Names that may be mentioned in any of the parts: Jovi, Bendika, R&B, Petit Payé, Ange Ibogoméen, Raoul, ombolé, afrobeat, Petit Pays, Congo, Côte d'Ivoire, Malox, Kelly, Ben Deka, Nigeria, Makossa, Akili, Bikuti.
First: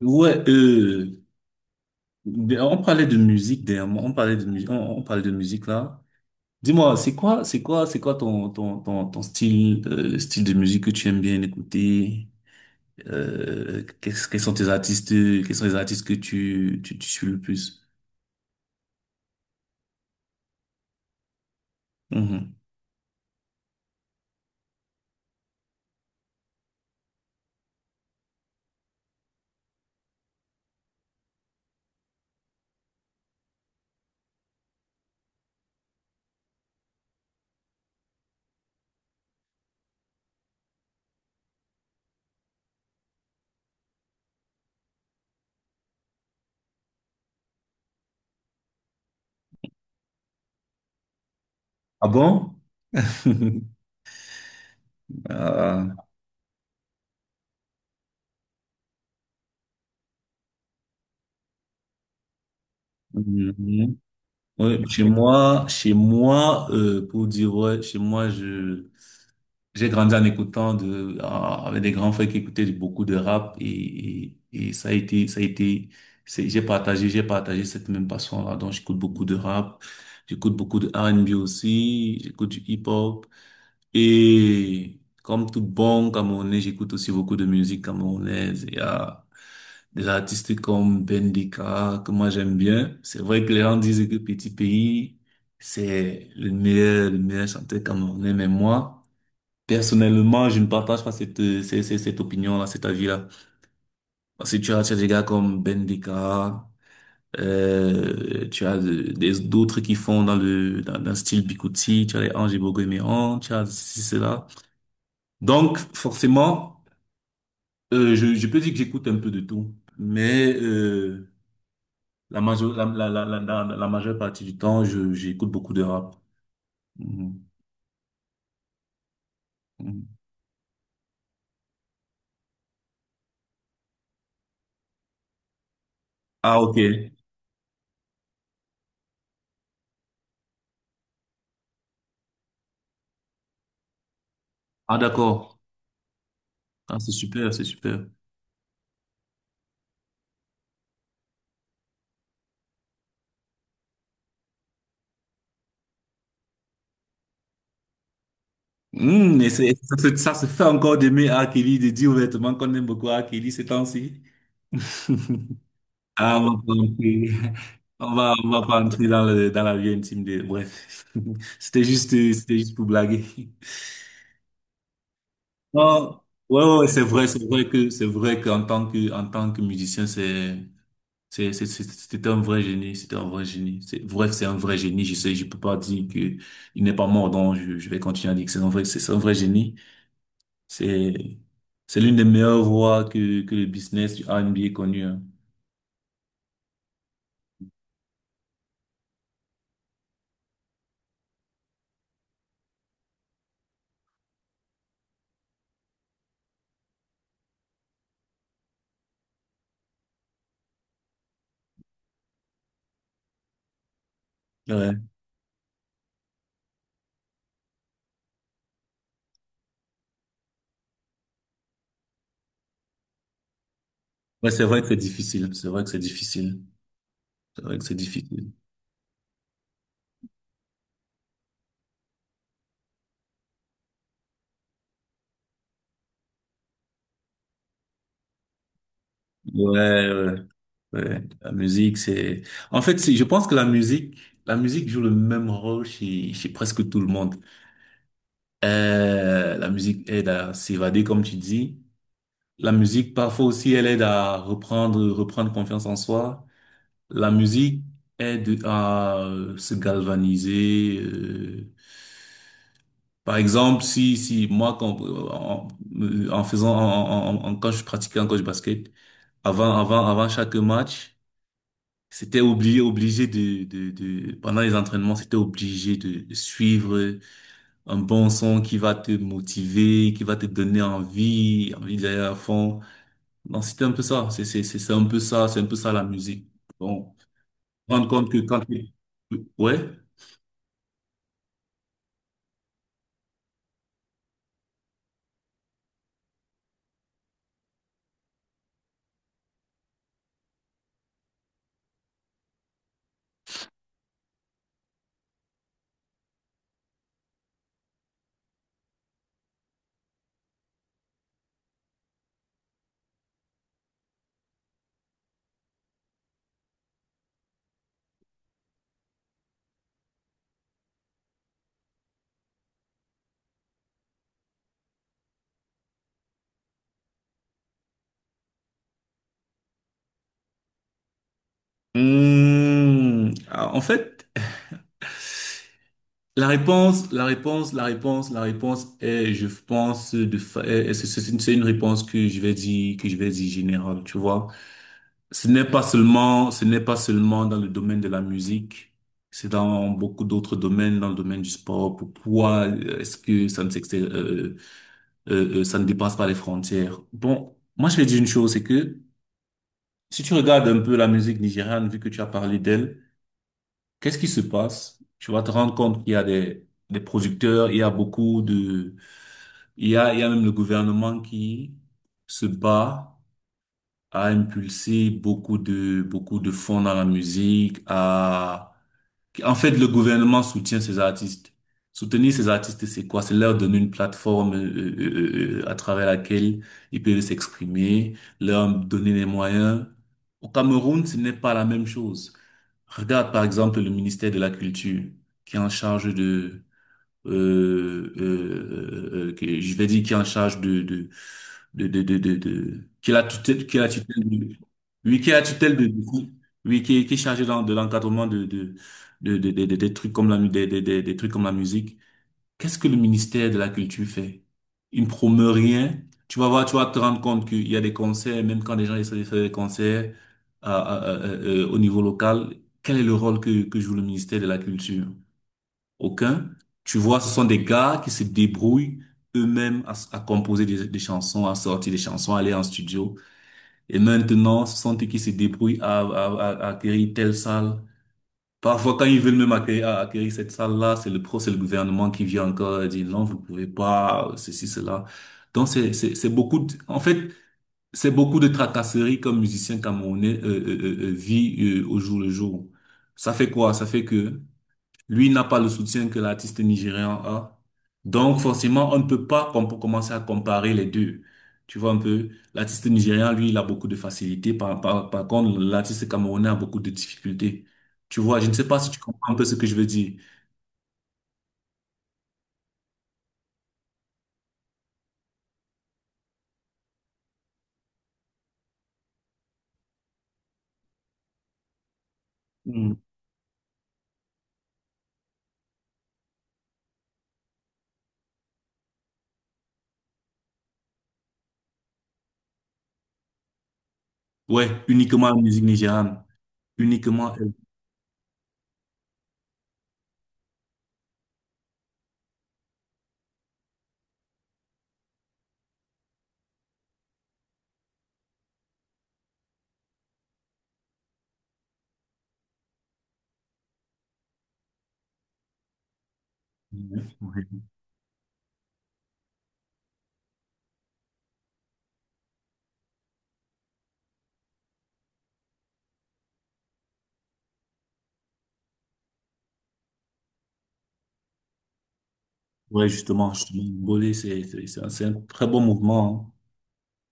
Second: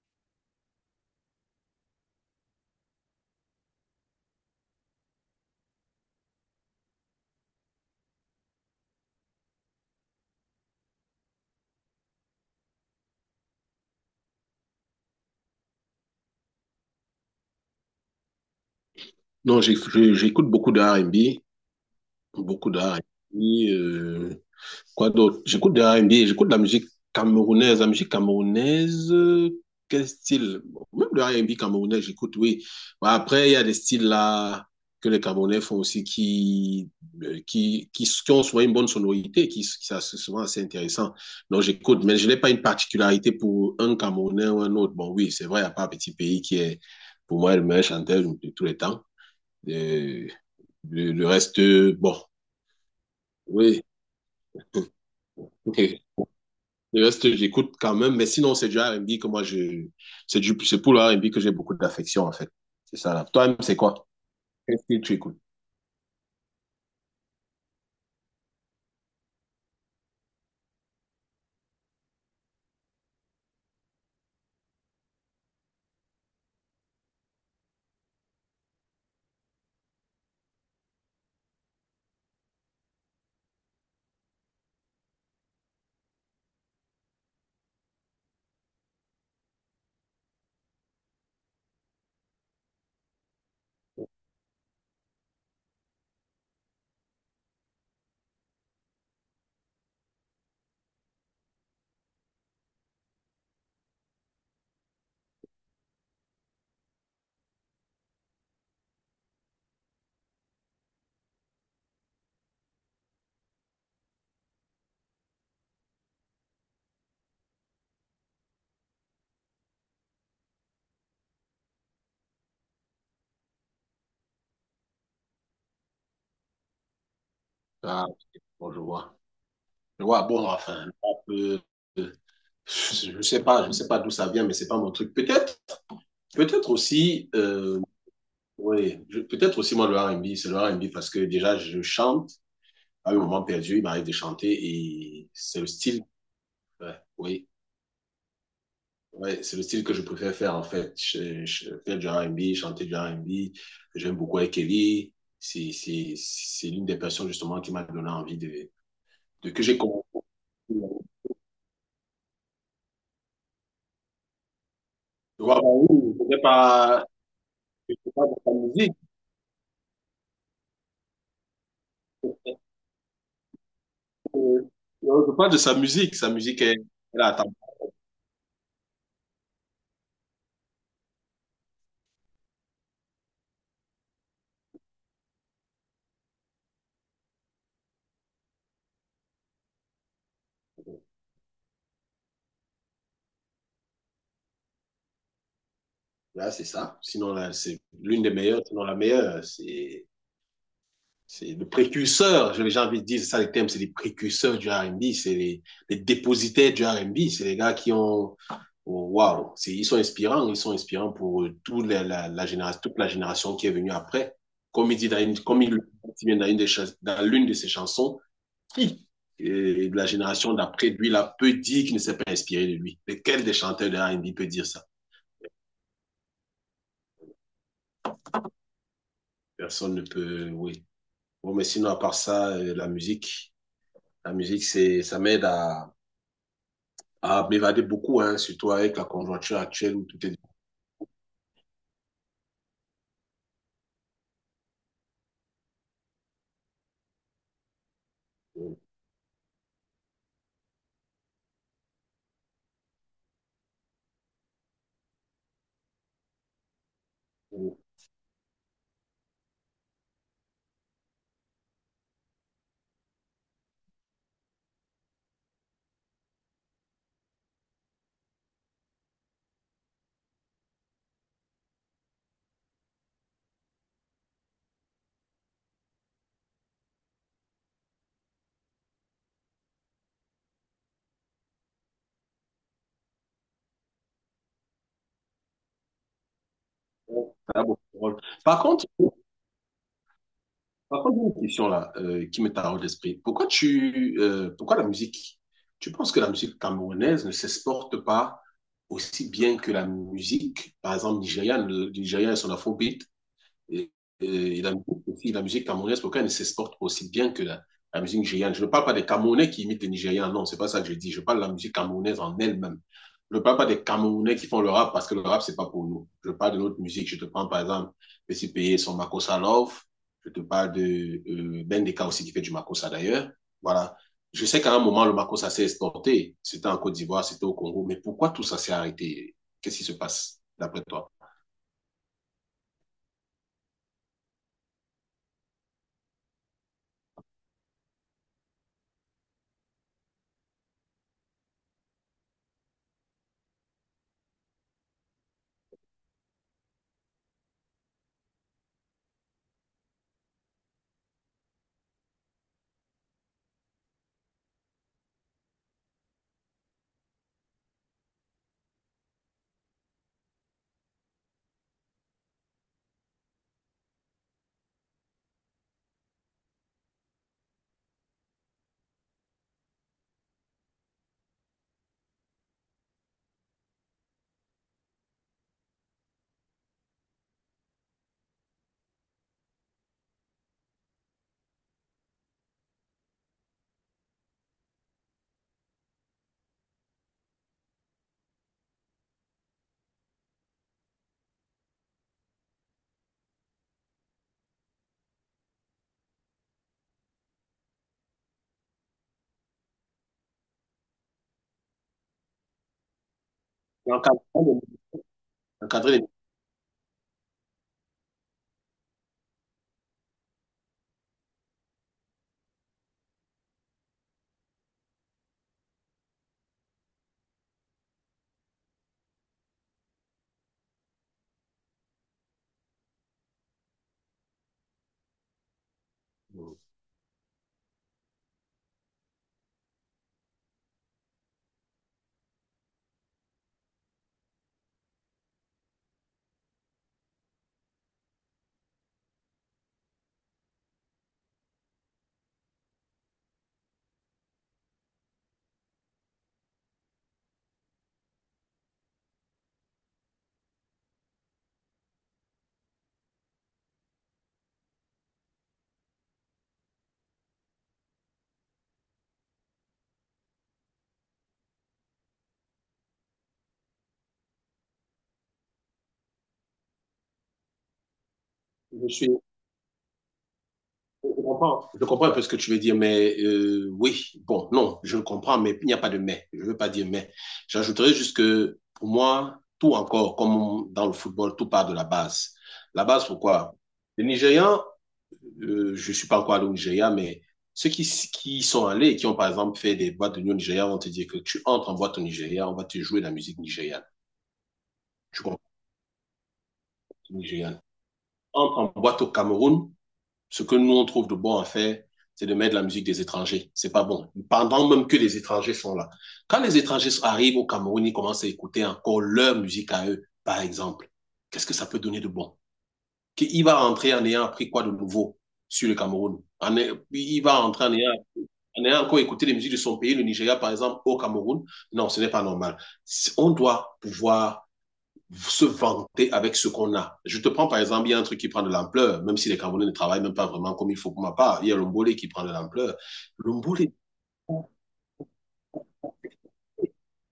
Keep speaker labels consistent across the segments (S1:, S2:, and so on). S1: Ouais, on parlait de musique dernièrement, on parlait de musique, on parlait de musique là. Dis-moi, c'est quoi ton style, le style de musique que tu aimes bien écouter? Quels sont tes artistes, quels sont les artistes que tu suis le plus?
S2: Non, j'écoute beaucoup de R and B,
S1: Mhm.
S2: beaucoup de R R&B. Quoi d'autre? J'écoute de R and B, j'écoute de la musique camerounaise. La musique camerounaise, quel style? Même de R and B camerounais, j'écoute, oui. Bah, après, il y a des styles là que les Camerounais font aussi qui ont souvent une bonne sonorité, qui ça, c'est souvent assez intéressant. Donc, j'écoute, mais je n'ai pas une particularité pour un Camerounais ou un autre. Bon, oui, c'est vrai, il n'y a pas un petit pays qui est, pour moi, le meilleur chanteur de tous les temps. Euh, le reste,
S1: Ah
S2: bon,
S1: bon?
S2: oui.
S1: Ah,
S2: Le reste, j'écoute quand même. Mais sinon, c'est du R&B que moi, je... C'est pour le R&B que j'ai beaucoup d'affection, en fait. C'est ça, là. Toi-même, c'est
S1: mhm.
S2: quoi?
S1: Ouais,
S2: Qu'est-ce que
S1: chez
S2: tu écoutes?
S1: moi, chez moi, pour dire ouais, chez moi je. J'ai grandi en écoutant de, en- avec des grands frères qui beaucoup de rap et ça a été, c'est- j'ai partagé cette même passion-là. Donc, j'écoute beaucoup de rap, j'écoute beaucoup de R&B aussi, j'écoute du hip-hop et comme tout bon Camerounais, j'écoute aussi beaucoup de musique camerounaise. Il y a des artistes comme Bendika que moi j'aime bien. C'est vrai que les gens disent que Petit Pays, c'est le meilleur chanteur camerounais, mais moi, personnellement, je ne partage pas cette opinion-là, cet avis-là. Parce que tu as des gars comme Bendeka, euh, tu as d'autres qui font dans dans le style Bikuti, tu as les Ange Ibogoméen, tu as ceci, cela. Donc, forcément, euh, je peux dire que j'écoute un peu de tout. Mais la, majeure, la- la majeure partie du temps, j'écoute beaucoup de rap. Mhm.
S2: Ah, ok, bon, je vois. Je
S1: Mhm.
S2: vois, bon, enfin, le rap, euh, je sais pas d'où ça vient, mais c'est pas mon truc. Peut-être,
S1: Ah,
S2: peut-être
S1: ok.
S2: aussi, oui, peut-être aussi, moi, le R&B, c'est le R&B parce que déjà, je chante. À un moment perdu, il m'arrive de chanter
S1: Ah,
S2: et
S1: d'accord.
S2: c'est le style. Ouais,
S1: Ah, c'est
S2: Oui.
S1: super, c'est super.
S2: Ouais, c'est le style que je préfère faire en fait. Faire du R&B, chanter du R&B. J'aime beaucoup Kelly. C'est l'une des personnes justement qui m'a donné envie de,
S1: Hmm, et
S2: que j'ai commencé.
S1: ça se fait
S2: Tu
S1: encore d'aimer Akili. Kelly, de dire ouvertement qu'on aime beaucoup Akili ces temps-ci.
S2: vois, bah oui,
S1: Ah, on va pas entrer,
S2: je sais
S1: on
S2: pas
S1: va,
S2: de
S1: on
S2: sa
S1: va pas
S2: musique.
S1: entrer dans dans la vie intime de, bref. C'était juste pour blaguer.
S2: euh, Je parle de sa musique.
S1: Non,
S2: Sa musique est,
S1: ouais, c'est
S2: elle
S1: vrai,
S2: a
S1: c'est
S2: attendu.
S1: vrai que, c'est vrai en tant que musicien, c'était un vrai génie, c'était un vrai génie. C'est vrai que c'est un vrai génie, je sais, je peux pas dire que il n'est pas mort, donc je vais continuer à dire que c'est un vrai génie. C'est, c'est l'une des meilleures voies que le business du R&B ait connu, hein.
S2: Là, c'est ça. Sinon, là, c'est l'une des meilleures, sinon la meilleure. C'est le précurseur, j'ai envie de dire, c'est ça les termes, c'est les précurseurs du R&B, c'est les dépositaires du R&B, c'est les gars qui ont, oh, waouh, wow, ils sont inspirants pour toute la génération, toute la génération qui est venue après. Comme
S1: Ouais.
S2: il dit dans une, comme il vient dans une des Dans l'une de ses chansons, qui de la génération d'après lui là peut dire qu'il ne s'est pas inspiré de lui. Mais quel des chanteurs de R&B peut
S1: Ouais, c'est
S2: dire
S1: vrai
S2: ça?
S1: que c'est difficile. C'est vrai que c'est difficile. C'est vrai que c'est difficile.
S2: Personne ne peut, oui. Bon, mais sinon à part ça, la musique c'est, ça m'aide à m'évader beaucoup, hein, surtout avec la conjoncture actuelle où
S1: Ouais,
S2: tout
S1: ouais,
S2: est
S1: ouais. La musique, c'est, en fait, c'est, je pense que la musique joue le même rôle chez presque tout le monde. La musique aide à s'évader, comme tu dis. La musique, parfois aussi, elle aide à reprendre confiance en soi. La musique aide à se galvaniser. Par exemple, si, si, moi, quand, en, en faisant, en, en- en- quand je pratiquais un coach basket, avant chaque match, obligé, pendant les entraînements, c'était obligé de suivre un bon son qui va te motiver, qui va te donner envie d'aller à fond. Donc, c'était un peu ça. C'est un peu ça, c'est un peu ça la musique. Bon,
S2: ça a beaucoup de
S1: rendre
S2: rôle.
S1: compte que quand,
S2: Par contre,
S1: tu- ouais.
S2: par contre, j'ai une question là qui me taraude l'esprit. Pourquoi la musique? Tu penses que la musique camerounaise ne s'exporte pas aussi bien que la musique, par exemple, nigériane, le Nigeria et son afrobeat? Et, et musique aussi, la musique camerounaise, pourquoi elle ne s'exporte aussi bien que la musique nigériane? Je ne parle pas des Camerounais qui imitent les Nigérians, non, c'est pas ça que je dis. Je parle de la musique camerounaise en elle-même. Je ne parle pas des Camerounais qui font le rap parce que le rap, c'est pas pour nous. Je parle de notre musique. Je te prends par exemple Petit Payé, son Makossa Love. Je te parle de Ben Deka aussi qui fait du Makossa d'ailleurs. Voilà. Je sais qu'à un moment, le Makossa s'est exporté. C'était en Côte d'Ivoire, c'était au Congo. Mais pourquoi tout ça s'est arrêté? Qu'est-ce qui se passe d'après toi?
S1: Mmh. Ah, en fait, La réponse est, je pense, de fa- est- est- c'est une réponse que je vais dire générale, tu vois. Ce n'est pas seulement dans le domaine de la musique, c'est dans beaucoup d'autres domaines, dans le domaine du sport. Pourquoi est-ce que ça ne dépasse pas les frontières? Bon, moi je vais dire une chose, c'est que si tu regardes un peu la musique nigériane, vu que tu as parlé d'elle. Qu'est-ce qui se passe? Tu vas te rendre compte qu'il y a des producteurs, il y a beaucoup de, il y a même le gouvernement qui se bat à impulser beaucoup de fonds dans la musique, à en fait, le gouvernement soutient ces artistes. Soutenir ces artistes, c'est quoi? C'est leur donner une plateforme à travers laquelle ils peuvent s'exprimer, leur donner les moyens. Au Cameroun, ce n'est pas la même chose. Regarde par exemple le ministère de la Culture qui est en charge de que je vais dire qui est en charge qui est la
S2: Encadrer
S1: tutelle de,
S2: les-
S1: oui qui est la tutelle de
S2: Encadrer
S1: de-
S2: les-
S1: oui qui est chargé dans de l'encadrement des trucs comme la mu- des trucs comme la musique. Qu'est-ce que le ministère de la culture fait? Il ne promeut rien. Tu vas voir, tu vas te rendre compte qu'il y a des concerts. Même quand les gens essaient de faire des concerts au niveau local, quel est le rôle que joue le ministère de la culture? Aucun. Tu vois, ce sont des gars qui se débrouillent eux-mêmes à composer des chansons, à sortir des chansons, à aller en studio. Et maintenant, ce sont eux qui se débrouillent à acquérir telle salle. Parfois, quand ils veulent même à acquérir cette salle-là, c'est c'est le gouvernement qui vient encore et dit non, vous pouvez pas, ceci, cela. Donc, c'est beaucoup de- en fait, c'est beaucoup de tracasseries comme musicien camerounais vit au jour le jour. Ça fait quoi? Ça fait que lui n'a pas le soutien que l'artiste nigérian a. Donc forcément, on ne peut pas commencer à comparer les deux. Tu vois un peu, l'artiste nigérian, lui, il a beaucoup de facilité. Par contre, l'artiste camerounais a beaucoup de difficultés. Tu vois, je ne sais pas
S2: Je
S1: si tu
S2: suis,
S1: comprends un peu ce que je veux dire.
S2: je comprends un peu ce que tu veux dire, mais oui, bon, non, je le comprends, mais il n'y a pas de mais. Je ne veux pas dire mais. J'ajouterais juste que pour moi, tout encore, comme dans le football, tout part de la base. La
S1: Mm.
S2: base, pourquoi? Les Nigérians, je ne suis pas encore allé au Nigeria, mais ceux qui sont allés et qui ont par exemple fait des boîtes de nuit au Nigeria vont te dire que tu entres en boîte au Nigeria, on va te jouer de la musique nigériane.
S1: Ouais,
S2: Tu
S1: uniquement la
S2: comprends?
S1: musique nigériane. Uniquement elle.
S2: Nigériane. Entre en boîte au Cameroun, ce que nous on trouve de bon à faire, c'est de mettre de la musique des étrangers. C'est pas bon. Pendant même que les étrangers sont là. Quand les étrangers arrivent au Cameroun, ils commencent à écouter encore leur musique à eux, par exemple. Qu'est-ce que ça peut donner de bon? Qu'il va rentrer en ayant appris quoi de nouveau sur le Cameroun? Il va
S1: Ouais.
S2: rentrer en ayant encore écouté les musiques de son pays, le Nigeria par exemple, au Cameroun, non, ce n'est pas normal. Si on doit pouvoir se vanter avec ce qu'on a. Je te prends par exemple, il y a un truc qui prend de l'ampleur, même si les Camerounais ne travaillent même pas vraiment comme il faut pour ma part. Il y a l'ombolé qui prend de l'ampleur.
S1: Justement,
S2: L'ombolé,
S1: Bolé, c'est un très bon mouvement,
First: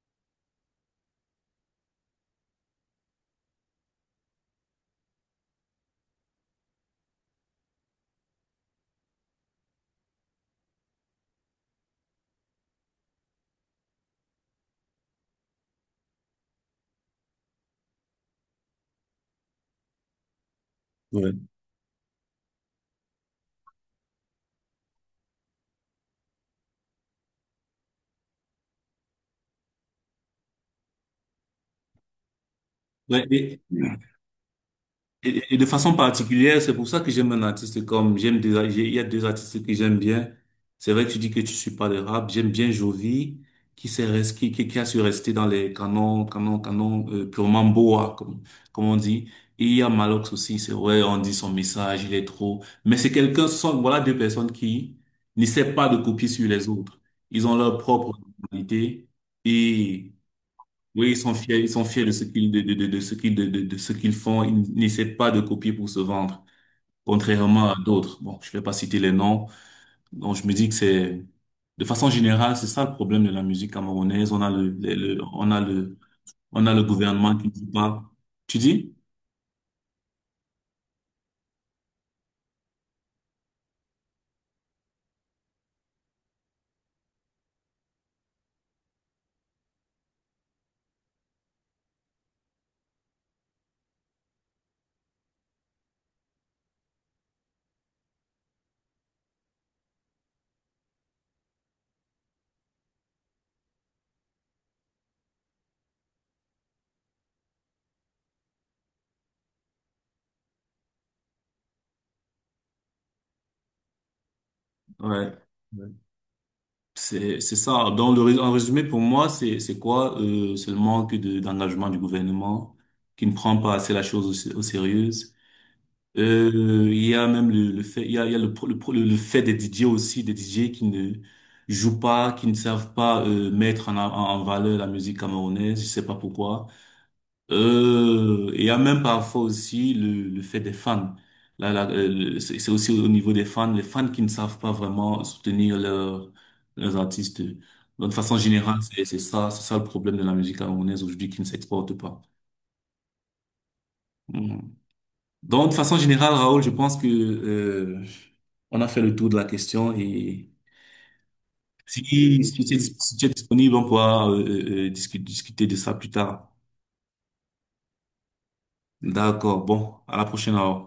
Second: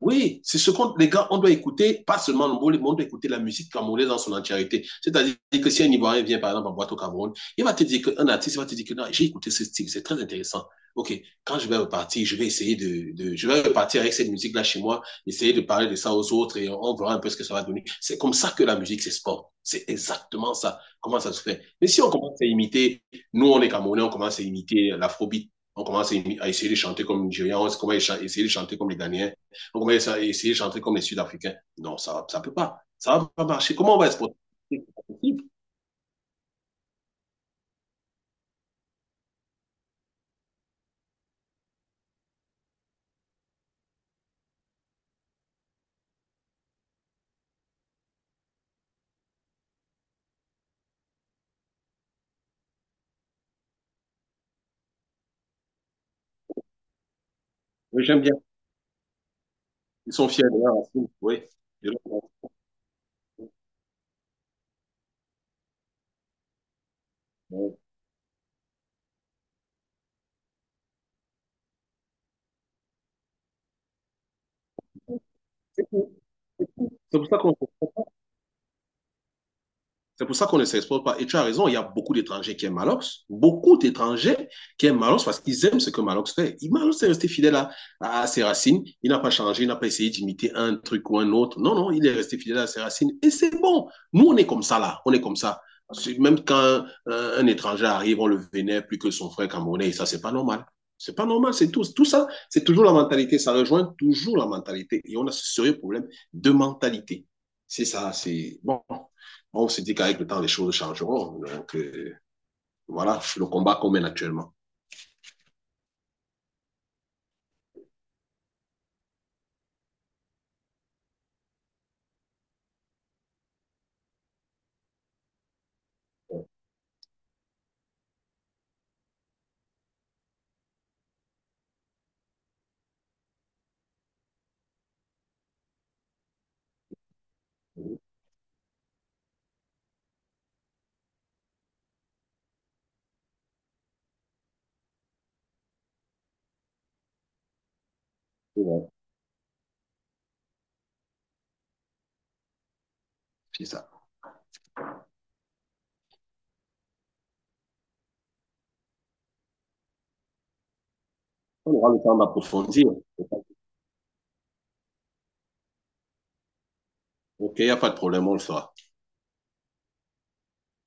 S2: oui, c'est ce qu'on, les gars, on doit écouter, pas seulement le mot, on doit écouter la musique camerounaise dans son entièreté. C'est-à-dire que si un Ivoirien vient, par exemple, en boîte au Cameroun, il va te dire qu'un artiste va te dire que non, j'ai écouté ce style, c'est très intéressant. OK, quand je vais repartir, je vais essayer de je vais repartir avec cette musique-là chez moi, essayer de parler de ça aux autres et on verra un peu ce que ça va donner. C'est comme ça que la musique, c'est sport. C'est exactement ça. Comment
S1: hein. Ouais.
S2: ça se fait? Mais si on commence à imiter, nous, on est Camerounais, on commence à imiter l'afrobeat, on commence à essayer de chanter comme les Nigérians, on commence à essayer de chanter comme les Ghanéens, on va essayer de chanter comme les Sud-Africains. Non, ça ne peut pas. Ça ne
S1: Ouais,
S2: va pas marcher. Comment on va exporter? C'est pas possible.
S1: Et de façon particulière, c'est pour ça que j'aime un artiste comme, il y a deux artistes que j'aime bien. C'est vrai que tu dis que tu suis pas le rap. J'aime bien Jovi, qui s'est res- qui a su rester dans les canons, purement boa, comme on dit. Et il y a Malox aussi, c'est vrai, on dit son message, il est trop. Mais c'est quelqu'un, ce sont, voilà deux personnes qui n'essaient pas de copier sur les autres. Ils ont leur
S2: Oui,
S1: propre
S2: j'aime bien.
S1: personnalité.
S2: Ils sont fiers de leur racine.
S1: Oui,
S2: Oui.
S1: ils sont fiers de ce qu'ils de ce qu'ils font. Ils n'essaient pas de copier pour se vendre, contrairement à d'autres. Bon, je vais pas citer les noms. Donc, je me dis que c'est, de façon générale, c'est ça le problème de la musique camerounaise. On a
S2: C'est
S1: le, on a le
S2: pour
S1: gouvernement
S2: ça
S1: qui
S2: qu'on
S1: ne
S2: ne se
S1: dit pas.
S2: comprend pas.
S1: Tu dis?
S2: C'est pour ça qu'on ne s'exporte pas. Et tu as raison, il y a beaucoup d'étrangers qui aiment Malox, beaucoup d'étrangers qui aiment Malox parce qu'ils aiment ce que Malox fait. Malox est resté fidèle à ses racines, il n'a pas changé, il n'a pas essayé d'imiter un truc ou un autre. Non, non, il est resté fidèle à ses racines et c'est bon. Nous, on est comme ça là, on est comme ça. Même quand un étranger arrive, on le vénère plus que son frère camerounais, et ça, c'est pas normal. C'est pas normal, c'est tout. Tout ça, c'est toujours la mentalité, ça rejoint toujours la mentalité. Et on a ce sérieux problème de mentalité. C'est ça, c'est bon, on se dit qu'avec le temps, les choses changeront. Donc, voilà, le combat qu'on mène actuellement.
S1: Ouais. Ouais. C'est ça. Donc, en résumé, pour moi, c'est quoi? C'est le manque de, d'engagement du gouvernement qui ne prend pas assez la chose au sérieux. Il y a même le fait, il y a le, pro- le, pro- le fait des DJ aussi, des DJ qui ne jouent pas, qui ne savent pas mettre en valeur la musique camerounaise, je sais pas pourquoi. Et il y a même parfois aussi le fait des fans. C'est aussi au niveau des fans, les fans qui ne savent pas vraiment soutenir leurs artistes. Donc, de façon générale,
S2: Ouais,
S1: c'est ça le problème de la musique camerounaise aujourd'hui qui ne s'exporte pas.
S2: c'est ça.
S1: Mm. Donc, de façon générale, Raoul, je pense que on a fait le tour de la question et
S2: On aura le temps d'approfondir.
S1: si tu es disponible, on pourra discuter de ça plus tard.
S2: OK, il n'y a pas de problème, on le fera.
S1: D'accord. Bon, à la prochaine, Raoul.